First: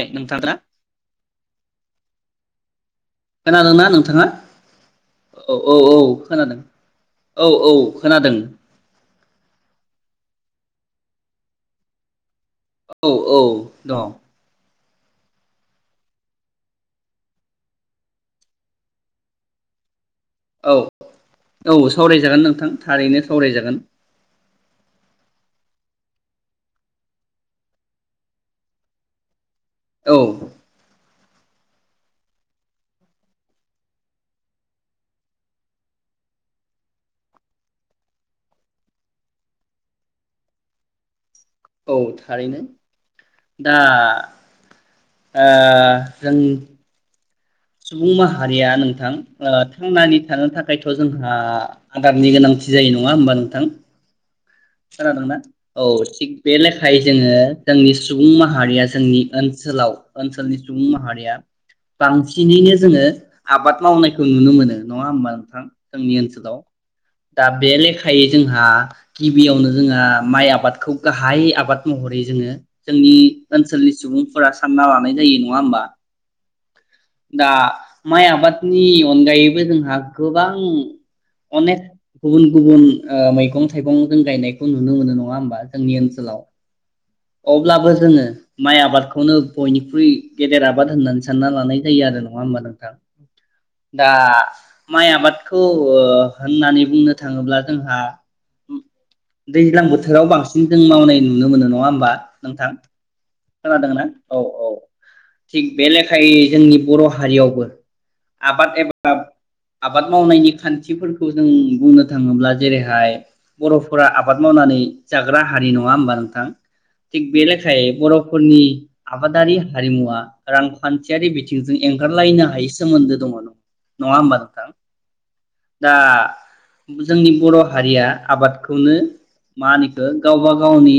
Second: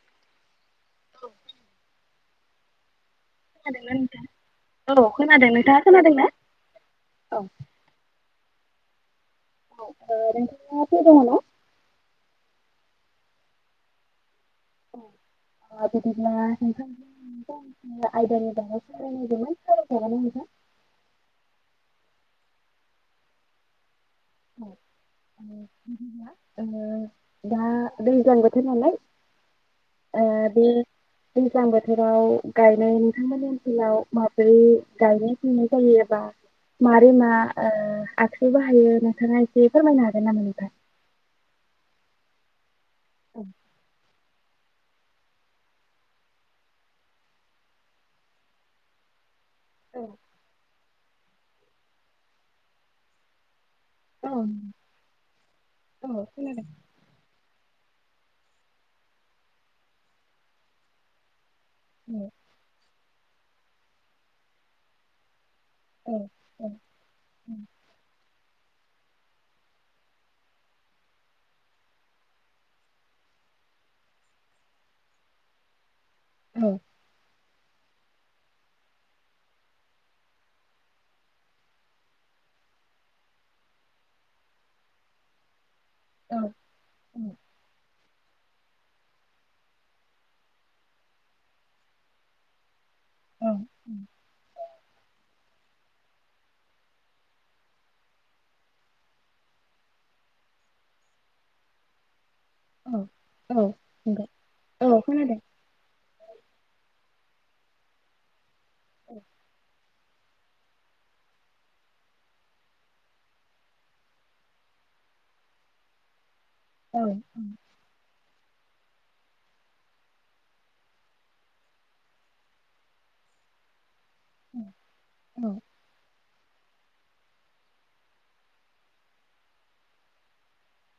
ओइ नोंथाद्रा औ खोनादोंना नोंथां? नोंथाङा औ खोनादों औ औ नोंथाङा औ ना? खोनादों ओ औ औ खोनादों औ ओ नोंथाङा फ्रि दंङ ना औ औ दङ' ओ ओ बिदिब्ला नोंथां आयदानि बाहाय सावरायनो नागिरदोंमोन औ औ सावरायजागोन नोंथां थारैनो सावरायजागोन औ ओम मा ओ दा दैज्लां बोथोर नालाय औ ओ दे दैज्लां बोथोराव गायनाय नोंथांमोननि ओनसोलाव माब्रै गायनाय फुनाय जायोबा एबा मारै मा ओ आखु बाहायो नोंथाङा एसे फोरमायनो हागोन नामा नोंथां औ थारैनो औ दा आ जों सुबुं माहारिया नोंथां ओ औ थांनानै थानो थाखाय थ जोंहा आदारनि गोनांथि जायो नङा होमबा नोंथां खोनादोंना औ थिग बे लेखायै जोङो जोंनि सुबुं माहारिया जोंनि ओनसोलाव ओनसोलनि सुबुं माहारिया औ बांसिनैनो जोङो आबाद मावनायखो नुनो मोनो नङा ओमबा नोंथां? ओंनि औ ओनसोलाव दा औ बे लेखायै जोंहा गिबियावनो जोंहा माइ आबादखौ गाहाय आबाद महरै जोङो जोंनि ओनसोलनि सुबुंफोरा सानना लानाय जायो नङा ओमबा? औ दा माइ आबादनि अनगायैबो जोंहा गोबां अनेक गुबुन गुबुन ओ मैगं थाइगं गायनायखौ नुनो मोनो नङा ओमबा जोंनि औ ओनसोलाव औ अब्लाबो जोंङो माइ आबादखौनो बयनिख्रुइ गेदेर आबाद होननानै सानना लानाय जायो आरो नङा ओमबा नोंथां औ दा माइ आबाद खौ ओ होननानै बुंनो थाङोब्ला जोंहा दैज्लां बोथोराव बांसिन जों मावनाय नुनो मोनो नङा ओमबा नोंथां औ औ खोनादोंना नंगौ औ औ थिग बे लेख थाय जोंनि बर हारियावबो आबाद एबा [unintelligible] औ ब आबाद मावनायनि खान्थिफोरखौ जों बुंनो थाङोब्ला जेरैहाय बरफोरा आबाद मावनानै जाग्रा हारि नङा ओमबा नोंथां औ थिग बेलखायै बर' फोरनि आबादारि हारिमुवा रांखान्थियारि बिथिंजों एंगारलायनो हायै सोमोन्दो दङ नङा ओमबा नोंथां औ दा जोंनि बर हारिया आबादखौनो मा ओनो इखो गावबा गावनि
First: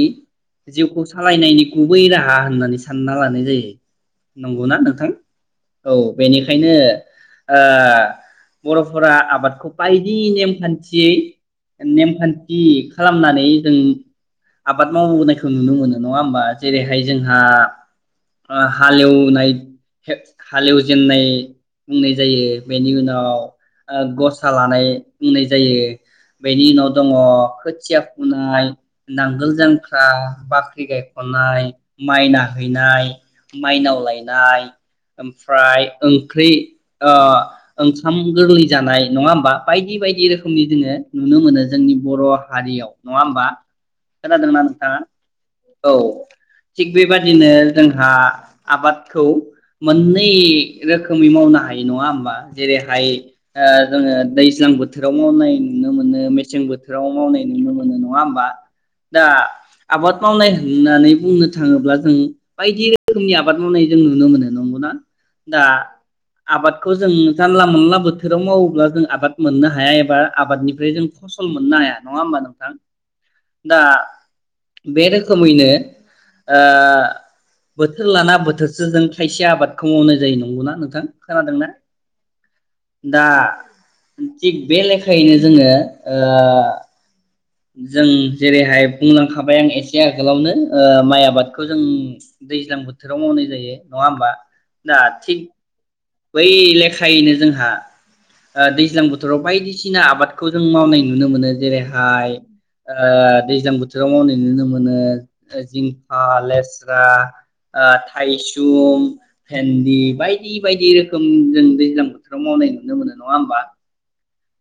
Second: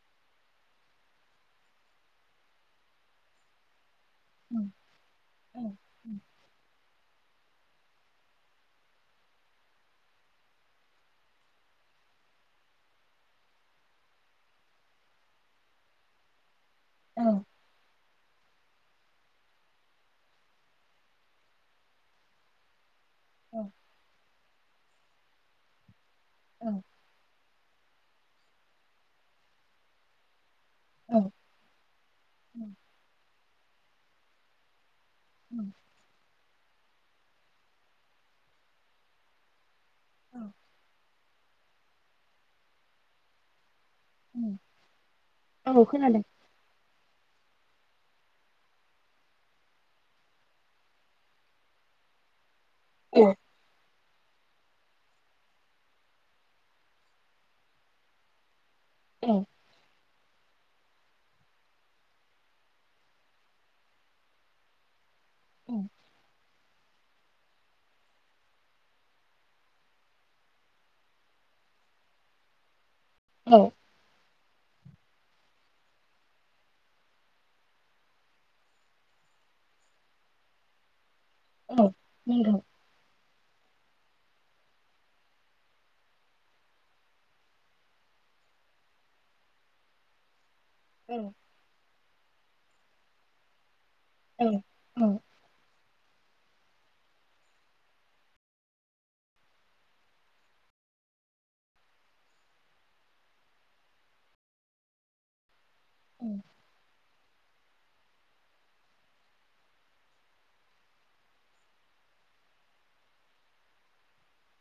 जिउखौ सालायनायनि गुबै राहा होननानै सानना लानाय जायो औ नंगौना नोंथां औ बेनिखायनो ओ बरफोरा आबादखौ बायदि नेमखान्थियै नेम खान्थि खालामनानै जों आबाद मावबोनायखौ नुनो मोनो नङा ओमबा? जेरैहाय जोंहा ओ हालेवनाय हालेवजेेननाय बुंनाय जायो बेनि उनाव औ ओ गसा लानाय। बुंनाय जायो। बेनि उनाव अ खोथिया फुनाय नांगोल जांख्रा बा ख्रि औ गायखननाय माइ नाहैनाय माइनाव लायनाय ओमफ्राय ओंख्रि ओ ओंखाम गोरलै जानाय नङा होमबा। बायदि बायदि रोखोमनि जोङो नुनो मोनो। जोंनि बर' हारियाव नङा होमबा। खोनादोंना नोंथाङा औ। थिग बेबायदिनो जोंहा आबादखौ मोननै रोखोमै मावनो हाय नङा होमबा। जेरैहाय औ ओ जोङो दैस दैज्लां बोथोराव मावनाय नुनो मोनो। मेसें बोथोराव मावनाय नुनो मोनो नङा होमबा। दा औ आबाद मावनाय होननानै बुंनो थाङोब्ला जों बायदि रोखोमनि आबाद मावनाय जों नुनो मोनो नंगौना। दा आबाद खौ जों जानला मोनला बोथोराव मावोब्ला जों आबाद मोननो हाया एबा आबादनिफ्राय जों फसल मोननो हाया नङा होमबा नोंथां। औ दा बे रोखोमैनो ओ बोथोर लाना बोथोरसो जों खायसे आबादखौ मावनाय जायो नंगौना नोंथां। खोनादोंना औ नंगौ दा थिग बे लेखायैनो जोङो ओ जों जेरैहाय बुंलांखाबाय आं एसे आगोलावनो। ओ औ माइ आबादखौ जों दैज्लां बोथोराव मावनाय जायो। नङा होमबा दा औ थिग बै लेखायैनो जोंहा दैज्लां ओ बोथोराव बायदिसिना आबादखौ जों मावनाय नुनो मोनो जेरैहाय दैज्लां ओ बोथोराव मावनाय नुनो मोनो। जिंखा औ लेस्रा ओ थायसुम, भेन्दि बायदि बेबायदि रोखोम जों दैज्लां बोथोराव मावनाय नुनो मोनो नङा होमबा।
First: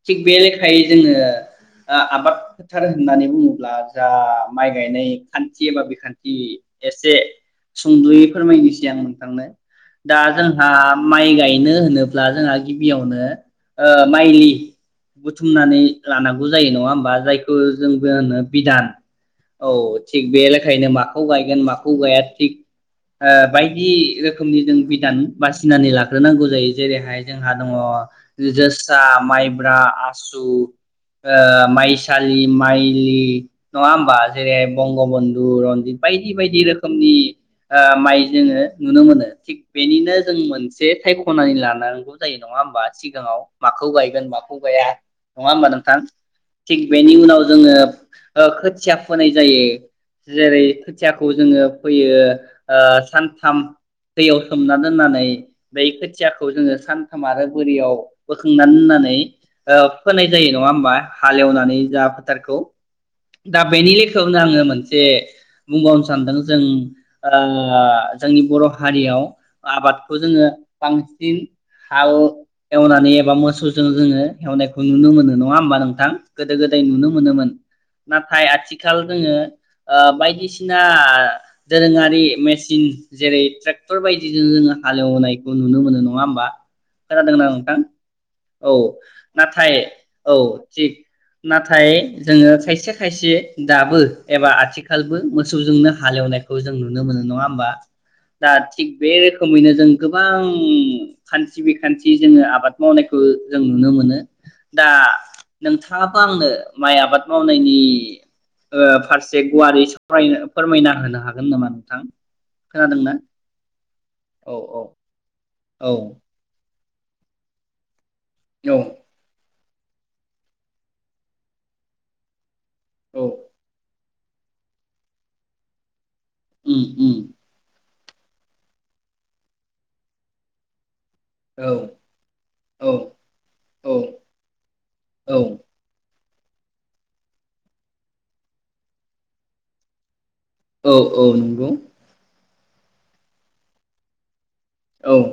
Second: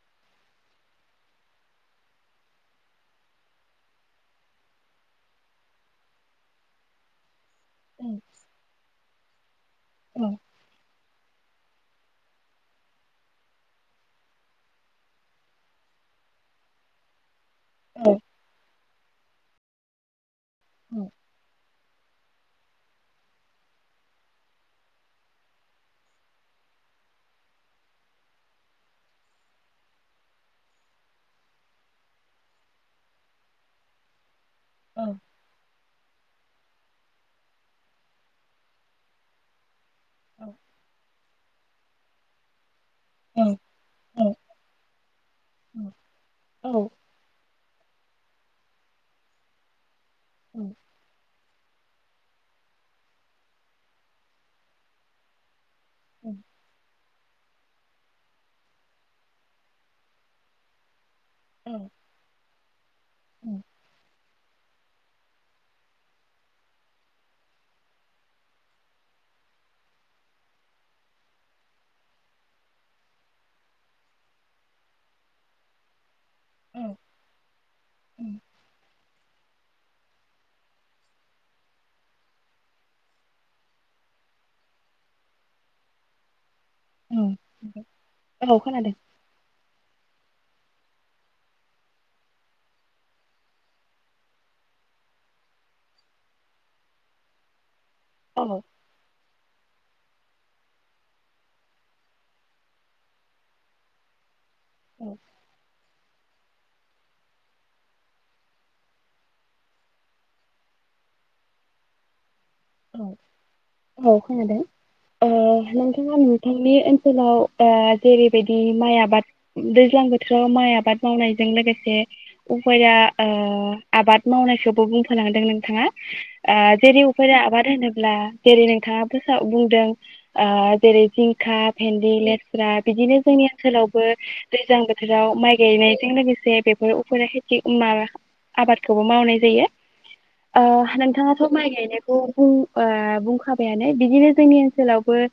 थिग बे लेखायै जोङो ओ आबाद फोथार होननानै बुङोब्ला जा माइ गायनाय खान्थि एबा बिखान्थि एसे औ सुंदयै फोरमायनोसै आं नोंथांनो दा जोंहा माइ गाय बेनो होनोब्ला जोंहा गिबियावनो ओ माइलि। बुथुमनानै लानांगौ जायो नङा होमबा जाय जोंबो जोंजे होनो बिधान। औ थिग। बे लेखायनो माखौ गायगोन मा खुगाया थिग ओ बायदि रोखोमनि जों बिदान बासिनानानै लाग्रोनांगौ जायो जेरैहाय जोंहा दङ जोसा माइ ब्रा आसु माइसालि माइलि नङा होमबा जेरैहाय बंग बन्धु बाय बायदि बायदि रोखोमनि ओ माइ जोङो नुनो मोनो थिग बेनिनो जों मोनसे थाइगं खनानै लानांगौ जायो नङा होमबा औ सिगाङाव माखौ गायगोन बा औ हगाया नङा औ होमबा नोंथां थिग खोनादों बेनि उनाव जोङो। ओ खोथिया फोनाय जायो। जेरै खोथियाखौ जोङो फैयो ओ सानथाम दैयाव सोमना दोननानै बै खोथियाखौ जोङो सान आरो बोरियाव बोखांनानै दोननानै ओ फोनाय जायो नङा होमबा। हालेवनानै औ जा फोथारखौ। दा बेनि लेखायावनो आङो मोनसे बुंबावनो सानदों जों ओ जोंनि बर हारियाव आबादखौ जोङो बांसिन हाल एवनानै एबा मोसौजों जोङो नुनो मोनो नङा होनबा? गोदो गोदाय नुनो मोनोमोन नाथाय आथिखाल जोङो ओ बायदिसिना खोनादोंना नोंथां औ नाथाय औ थिग नाथाय जोङो खायसे खायसे दाबो एबा आथिखालबो मोसौ जोंनो हालेवनायखौ नुनो मोनो जों नङा होनबा दा थिग बे रो खोमैनो जों गोबां खान्थि बिखान्थि जोङो आबाद मावनायखौ जों नुनो मोनो दा औ नोंथाङाबो आंनो माइ आबाद मावनायनि औ ओ औ नोंथाङाआ नुथाय बे ओनसोलाव ओ जेरैबायदि औ माइ आबाद। दैज्लां बोथोराव माइ आबाद मावनायजों लोगोसे। उफाया औ ओ आबाद। मावनायखौबो [unintelligible] नोंथाङा। ओ [unintelligible] उम उम आबाद होदों। ला जेरै नोंथाङा बुंदों गोसा जेरै जिंखा, औ भेन्दि, लेस्रा औ बिदिनो जोंनि ओनसोलावबो औ दैज्लां बोथोराव माइ औ गायनायजों लोगोस जे बेफोर उफेरा खेथि माबा आबादखौबो मावनाय जायो। औ आ औ नोंथाङाथ' नंगौ माय गायनायखौ आ बुं खाबायानो बिदिनो जोंनि औ ओन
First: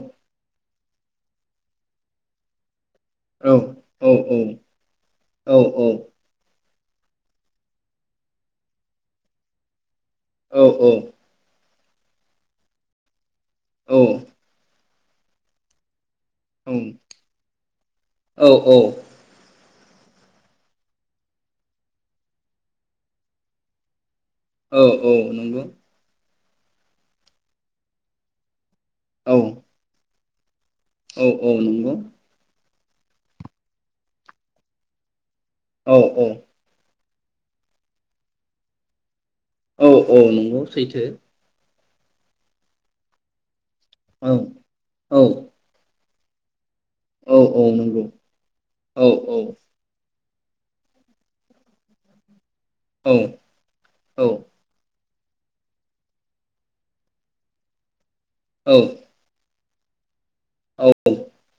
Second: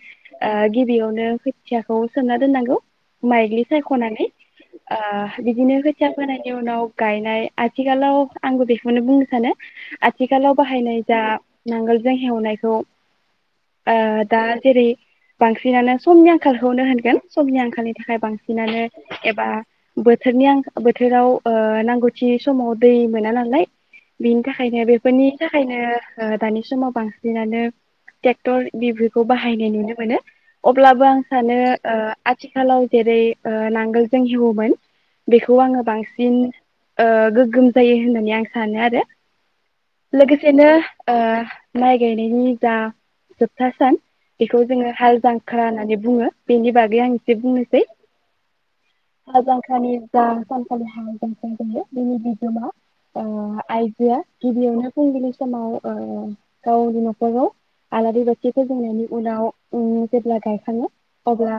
[unintelligible] गिबियावनो खोथियाखौ सोमना दोननांगौ। औ माइग्लि औ सायखनानै ओ औ बिदिनो खोथिया फोनायनि उनाव। गायनाय आथिखालाव आंबो बेखौनो बुंनो सानो। आथिखालाव औ बाहायनाय जा नांगोलजों हेवनायखौ। आ दा जेरै बांसिन आनो। समनि आंखालखौनो होनगोन समनि आंखालनि थाखाय औ बांसिनानो एबा बोथोरनि आं बोथोराव ओ नांगौथि समाव दै मोना नालाय। बिनि औ थाखायनो औ बेफोरनि नंगौ थाखायनो दानि समाव बांसिनानो। टेक्टर बिफोरखौ औ बाहायनाय नुनो मोनो। अब्ला जों औ औ सानैया ओ नंगौ आथिखालाव जेरै नांगोलजों हेवोमोन। बेखौ आङो औ बांसिन। ओ गोगोम जायो होननानै आं सानो आरो। औ औ लोगोसेनो नंगौ सैथो। ओ माइ गायनायनि जा था सान औ बेखौ जोङो औ हालजांख्रा होन्नानै बुंङो बेनि बागै आं एसे औ औ बुंनोसै नंगौ औ हालजांख्रानि जा सानखालि हालजांख्रा दोङो बिनि बिगोमा औ नंगौ अ आइजोआ गिबियावनो फुंनि समाव ओ गावनि नखराव आलारि‌ बा औ फोजोंनायनि उनाव उम जेब्ला गायखाङो अब्ला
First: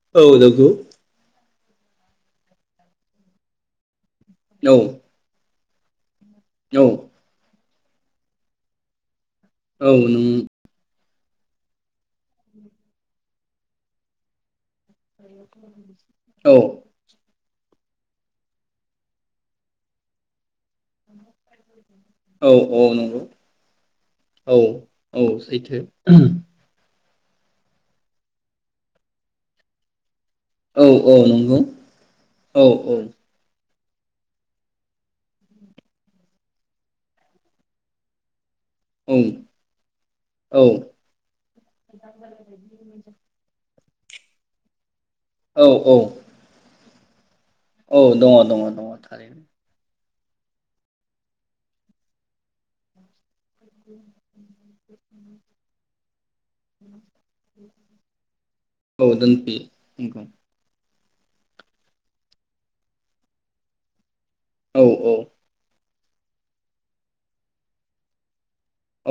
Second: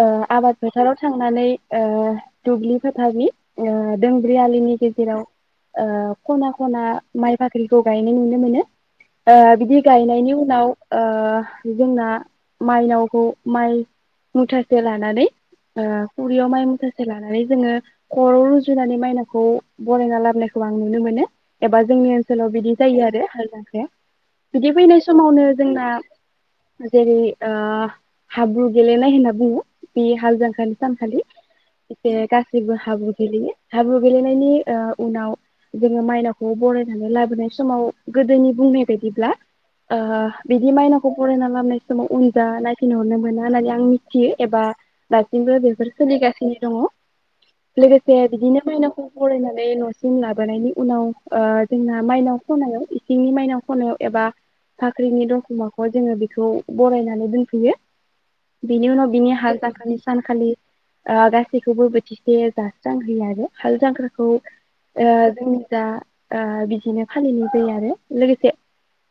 ओ औ आबाद नों फोथाराव थांनानै ओ दुबलि फोथारनि ओ दोंब्रै औ आलिनि गेजेराव ओ खना खना माइफा खौ गायनाय नुनो मोनो ओ बिदि औ गायनायनि उन नाव ओ जोंना माइनावखौ माइ मुथा से लानानै ओ खुरियाव माइ मुथासे लानानै जोङो खरआव रुजुनानै माइनावखौ बरायना लाबोनायखौ आं नुनो मोनो एबा जोंनि ओनसोलाव बिदि औ जायो नंगौ आरो हालजांख्राया बिदि औ फैनाय औ समावनो सैथो जोंना जेरै हाब्रु गेलेनाय होनना बुङो बेयो हालजांख्रानि औ औ सानखालि नंगौ इसे औ गासैबो हाब्रु गेलेयो हाब्रु गेलेनायनि ओ उनाव जोङो माइनावखौ बरायनानै लाबोनाय समाव गोदोनि बुंनाय बायदिब्ला ओ औ बिदि माइनावखौ बरायना लाबनाय समाव उनजा नायफिन हरनो मोना होन्ना आं मिथियो एबा दासिमबो औ बेफोर औ सोलिगासिनो दङ औ लोगोसे दङ बिदिनो दङ दङ माइनावखौ थारैनो बरायनानै नसि जों लाबोनायनि उनाव ओ जोंना माइनाव खनायाव इसिंनि माइनाव खनायाव एबा बाख्रिनि दरखं मोखाङाव जोङो बेखौ बरायनानै दोनफैयो बिनि उनाव औ बिनि हाल दोनफैयो जांख्रानि नंगौ सानखालि ओ गासैखौबो बोथिसे जास्रांहोयो आरो हाल जांख्रा खौ औ औ ओ जोंनिजा बिदिनो फालिनाय जायो आरो लोगोसे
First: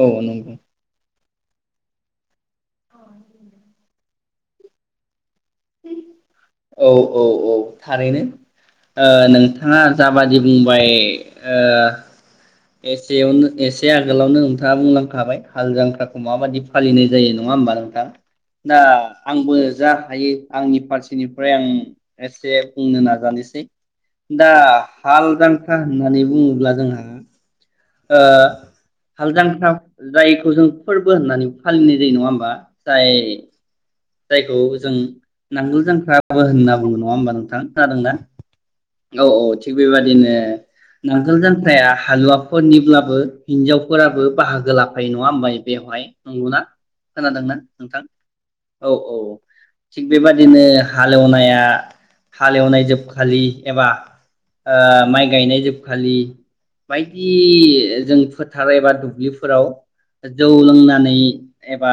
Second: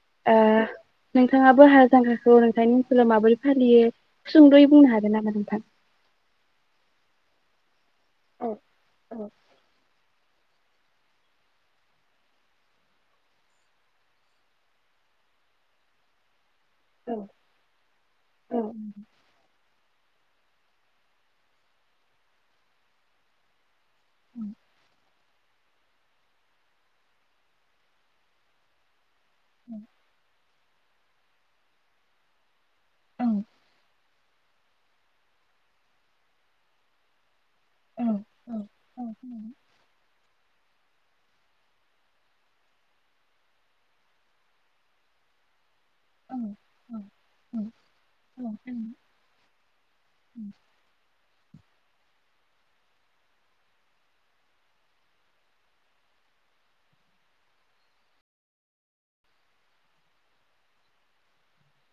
औ ओ नंगौ। नोंथाङाबो हाल जांख्रा खौ नोंथांनि ओनसोलाव माबोरै फालियो? सुंद'यै बुंनो हागोन नामा नों? औ औ औ। थारैनो औ ओ औ नोंथाङा जाबादि बुंबाय ओ एसेयावनो एसे आगोलावनो नोंथाङा बुंलांखाबाय हाल जांख्राखौ माबायदि फालिनाय जायो नङा होमबा नोंथां औ दा आंबो जा हायो। आंनि फारसेनिफ्राय आं एसे बुंनो नाजानोसै। दा हाल जांख्रा होननानै बुङोब्ला जोंहा। ओ हाल जांख्रा जायैखौ जों फोरबो होननानै फालिनाय जायो नङा होमबा जाय जायखौ जों नांगोल जांख्राबो होनना बुङो नङा होमबा नों थां, खोनादों ना? औ औ थिग बेबायादिनो नांगोल जांख्राया हालुवाफोरनिब्लाबो हिनजावफोराबो बाहागो लाफायो नङा होमबा? बेवहाय नंगौना खोनादोंना नोंथां औ औ थिग बेबादिनो हा हाल एवनाया हाल एवनाय जोबखालि एबा माइ ओ गायनाय जोबखालि बायदि जों फोथार एबा दुब्लिफोराव जौ लोंनानै एबा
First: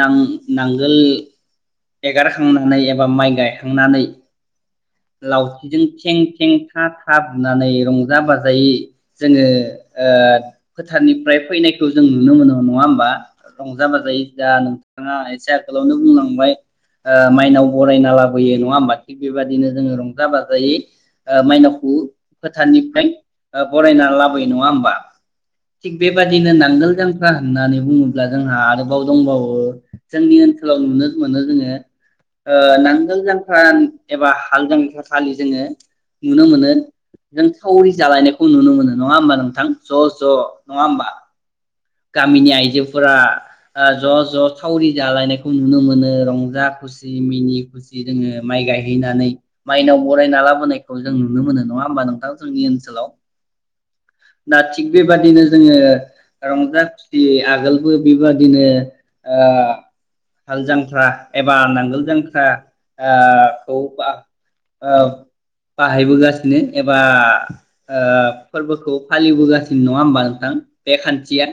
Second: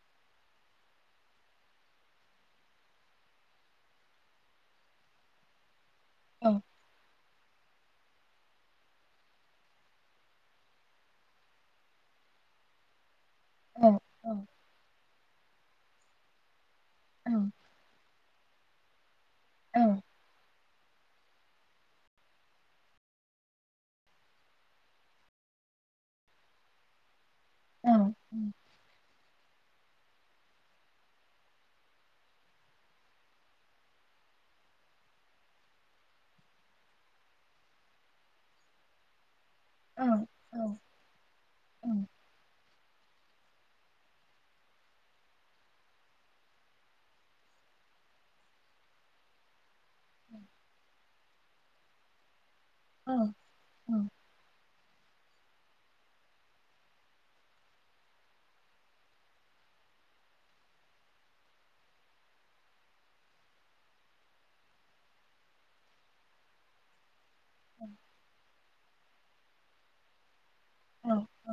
नां नांगोल एगारखांनानै एबा माइ गायखांनानै। लावथिजों थें थें था था बुनानै। रंजा बाजायै जोङो ओ फोथारनिफ्राय फैनायखौ जों नुनो मोनो नङा होमबा। रंजा बाजायै दा नोंथाङा एसे। आगोलावनो बुंलांबाय। ओ माइनाव बरायना लाबोयो बोयो नङा होमब्ला थिग बेबाद बिनो जोंङो रंजा बाजायै माइनावखौ फोथारनिफ्राय बरायना लाबोयो नङा होमबा थिग बेबादिनो नांगोल जां ख्रा होननानै बुङोब्ला जोंहा आरोबाव दंबावो जोंनि ओनसोलाव नुनो मोनो जोङो ओ नांगोल जांख्रा एबा हाल जांख्रा खालि जोङो नुनो मोनो जों सावरि जालायनायखौ नुनो मोनो नङा होमबा नों थां ज ज नङा होमबा गामिनि आइजोफोरा ज ज सावरि जालायनायखौ नुनो मोनो रंजा खुसि मिनि खुसि जोंङो माइ गायहैनानै माइनाव बरायना लाबोनायखौ जों नुनो मोनो नङा होमबा नोंथां जोंनि ओनसोलाव दा थिग बेबादिनो जोंङो रंजा खुसि आगोलबो बेबादिनो ओ हाल जांख्रा एबा नांगोल जांख्राखौ बाहायबोगासिनो एबा ओ फोरबो खौ फालिबोगासिनो नङा होमबा नोंथां बे खान्थिया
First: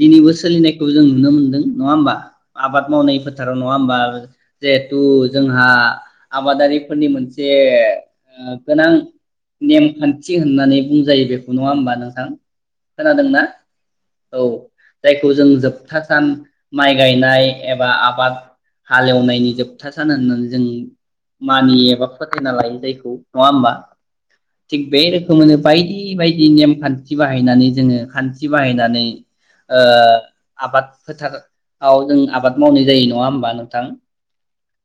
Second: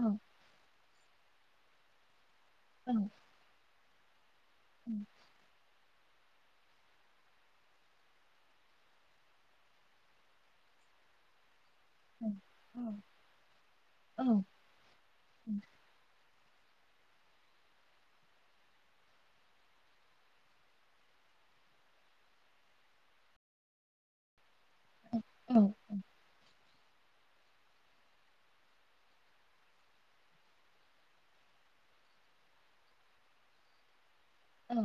दिनैबो सोलिनायखौ जों नुनो मोन दों नङा होमबा? आबाद मावनाय फोथाराव नङा होमबा जेहेथु जोंहा आबादारिफोरनि मोनसे ओ गोनां नेमखान्थि होननानै बुंजायो बेफो खौ नङा होमबा नोंथां खोनादों ना? औ जायखौ जों जोबथा सान माइ गायनाय एबा आबाद हालेवनायनि जोबथा सान होननानै जों मानियो एबा फोथायना लायो जायखौ नङा होमबा थिग बे रोखोमोनो बायदि बायदि नेम खान्थि बाहायनानै जोङो खान्थि बाहायनानै ओ आबाद फोथाराव जों आबाद मावनाय जायो नङा होमबा नोंथां औ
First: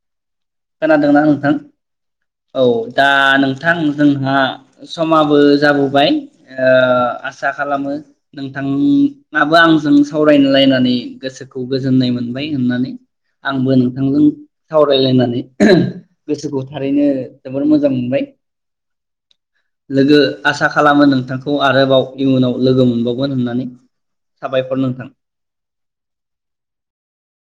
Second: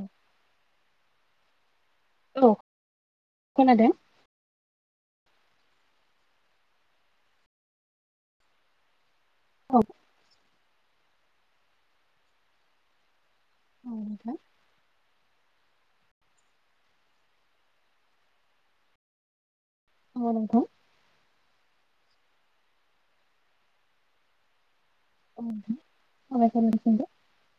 खोनादोंना नोंथां? औ दा नोंथां खोनादों जोंहा समाबो जाबोबाय ओ आसा खालामो नोंथां आबो औ आंजों सावरायनो लायनानै गोसो खौ गोजोननाय मोनबाय होननानै। आंबो औ नोंथांजों नोंथां सावरायलायनानै गोसोखौ थारैनो जोबोर मोजां मोनबाय लोगो औ नोंथां आसा खालामो नोंथांखौ आरोबाव इयुनाव लोगो मोनबावगोन होननानै साबायखर नोंथां। [unintelligible]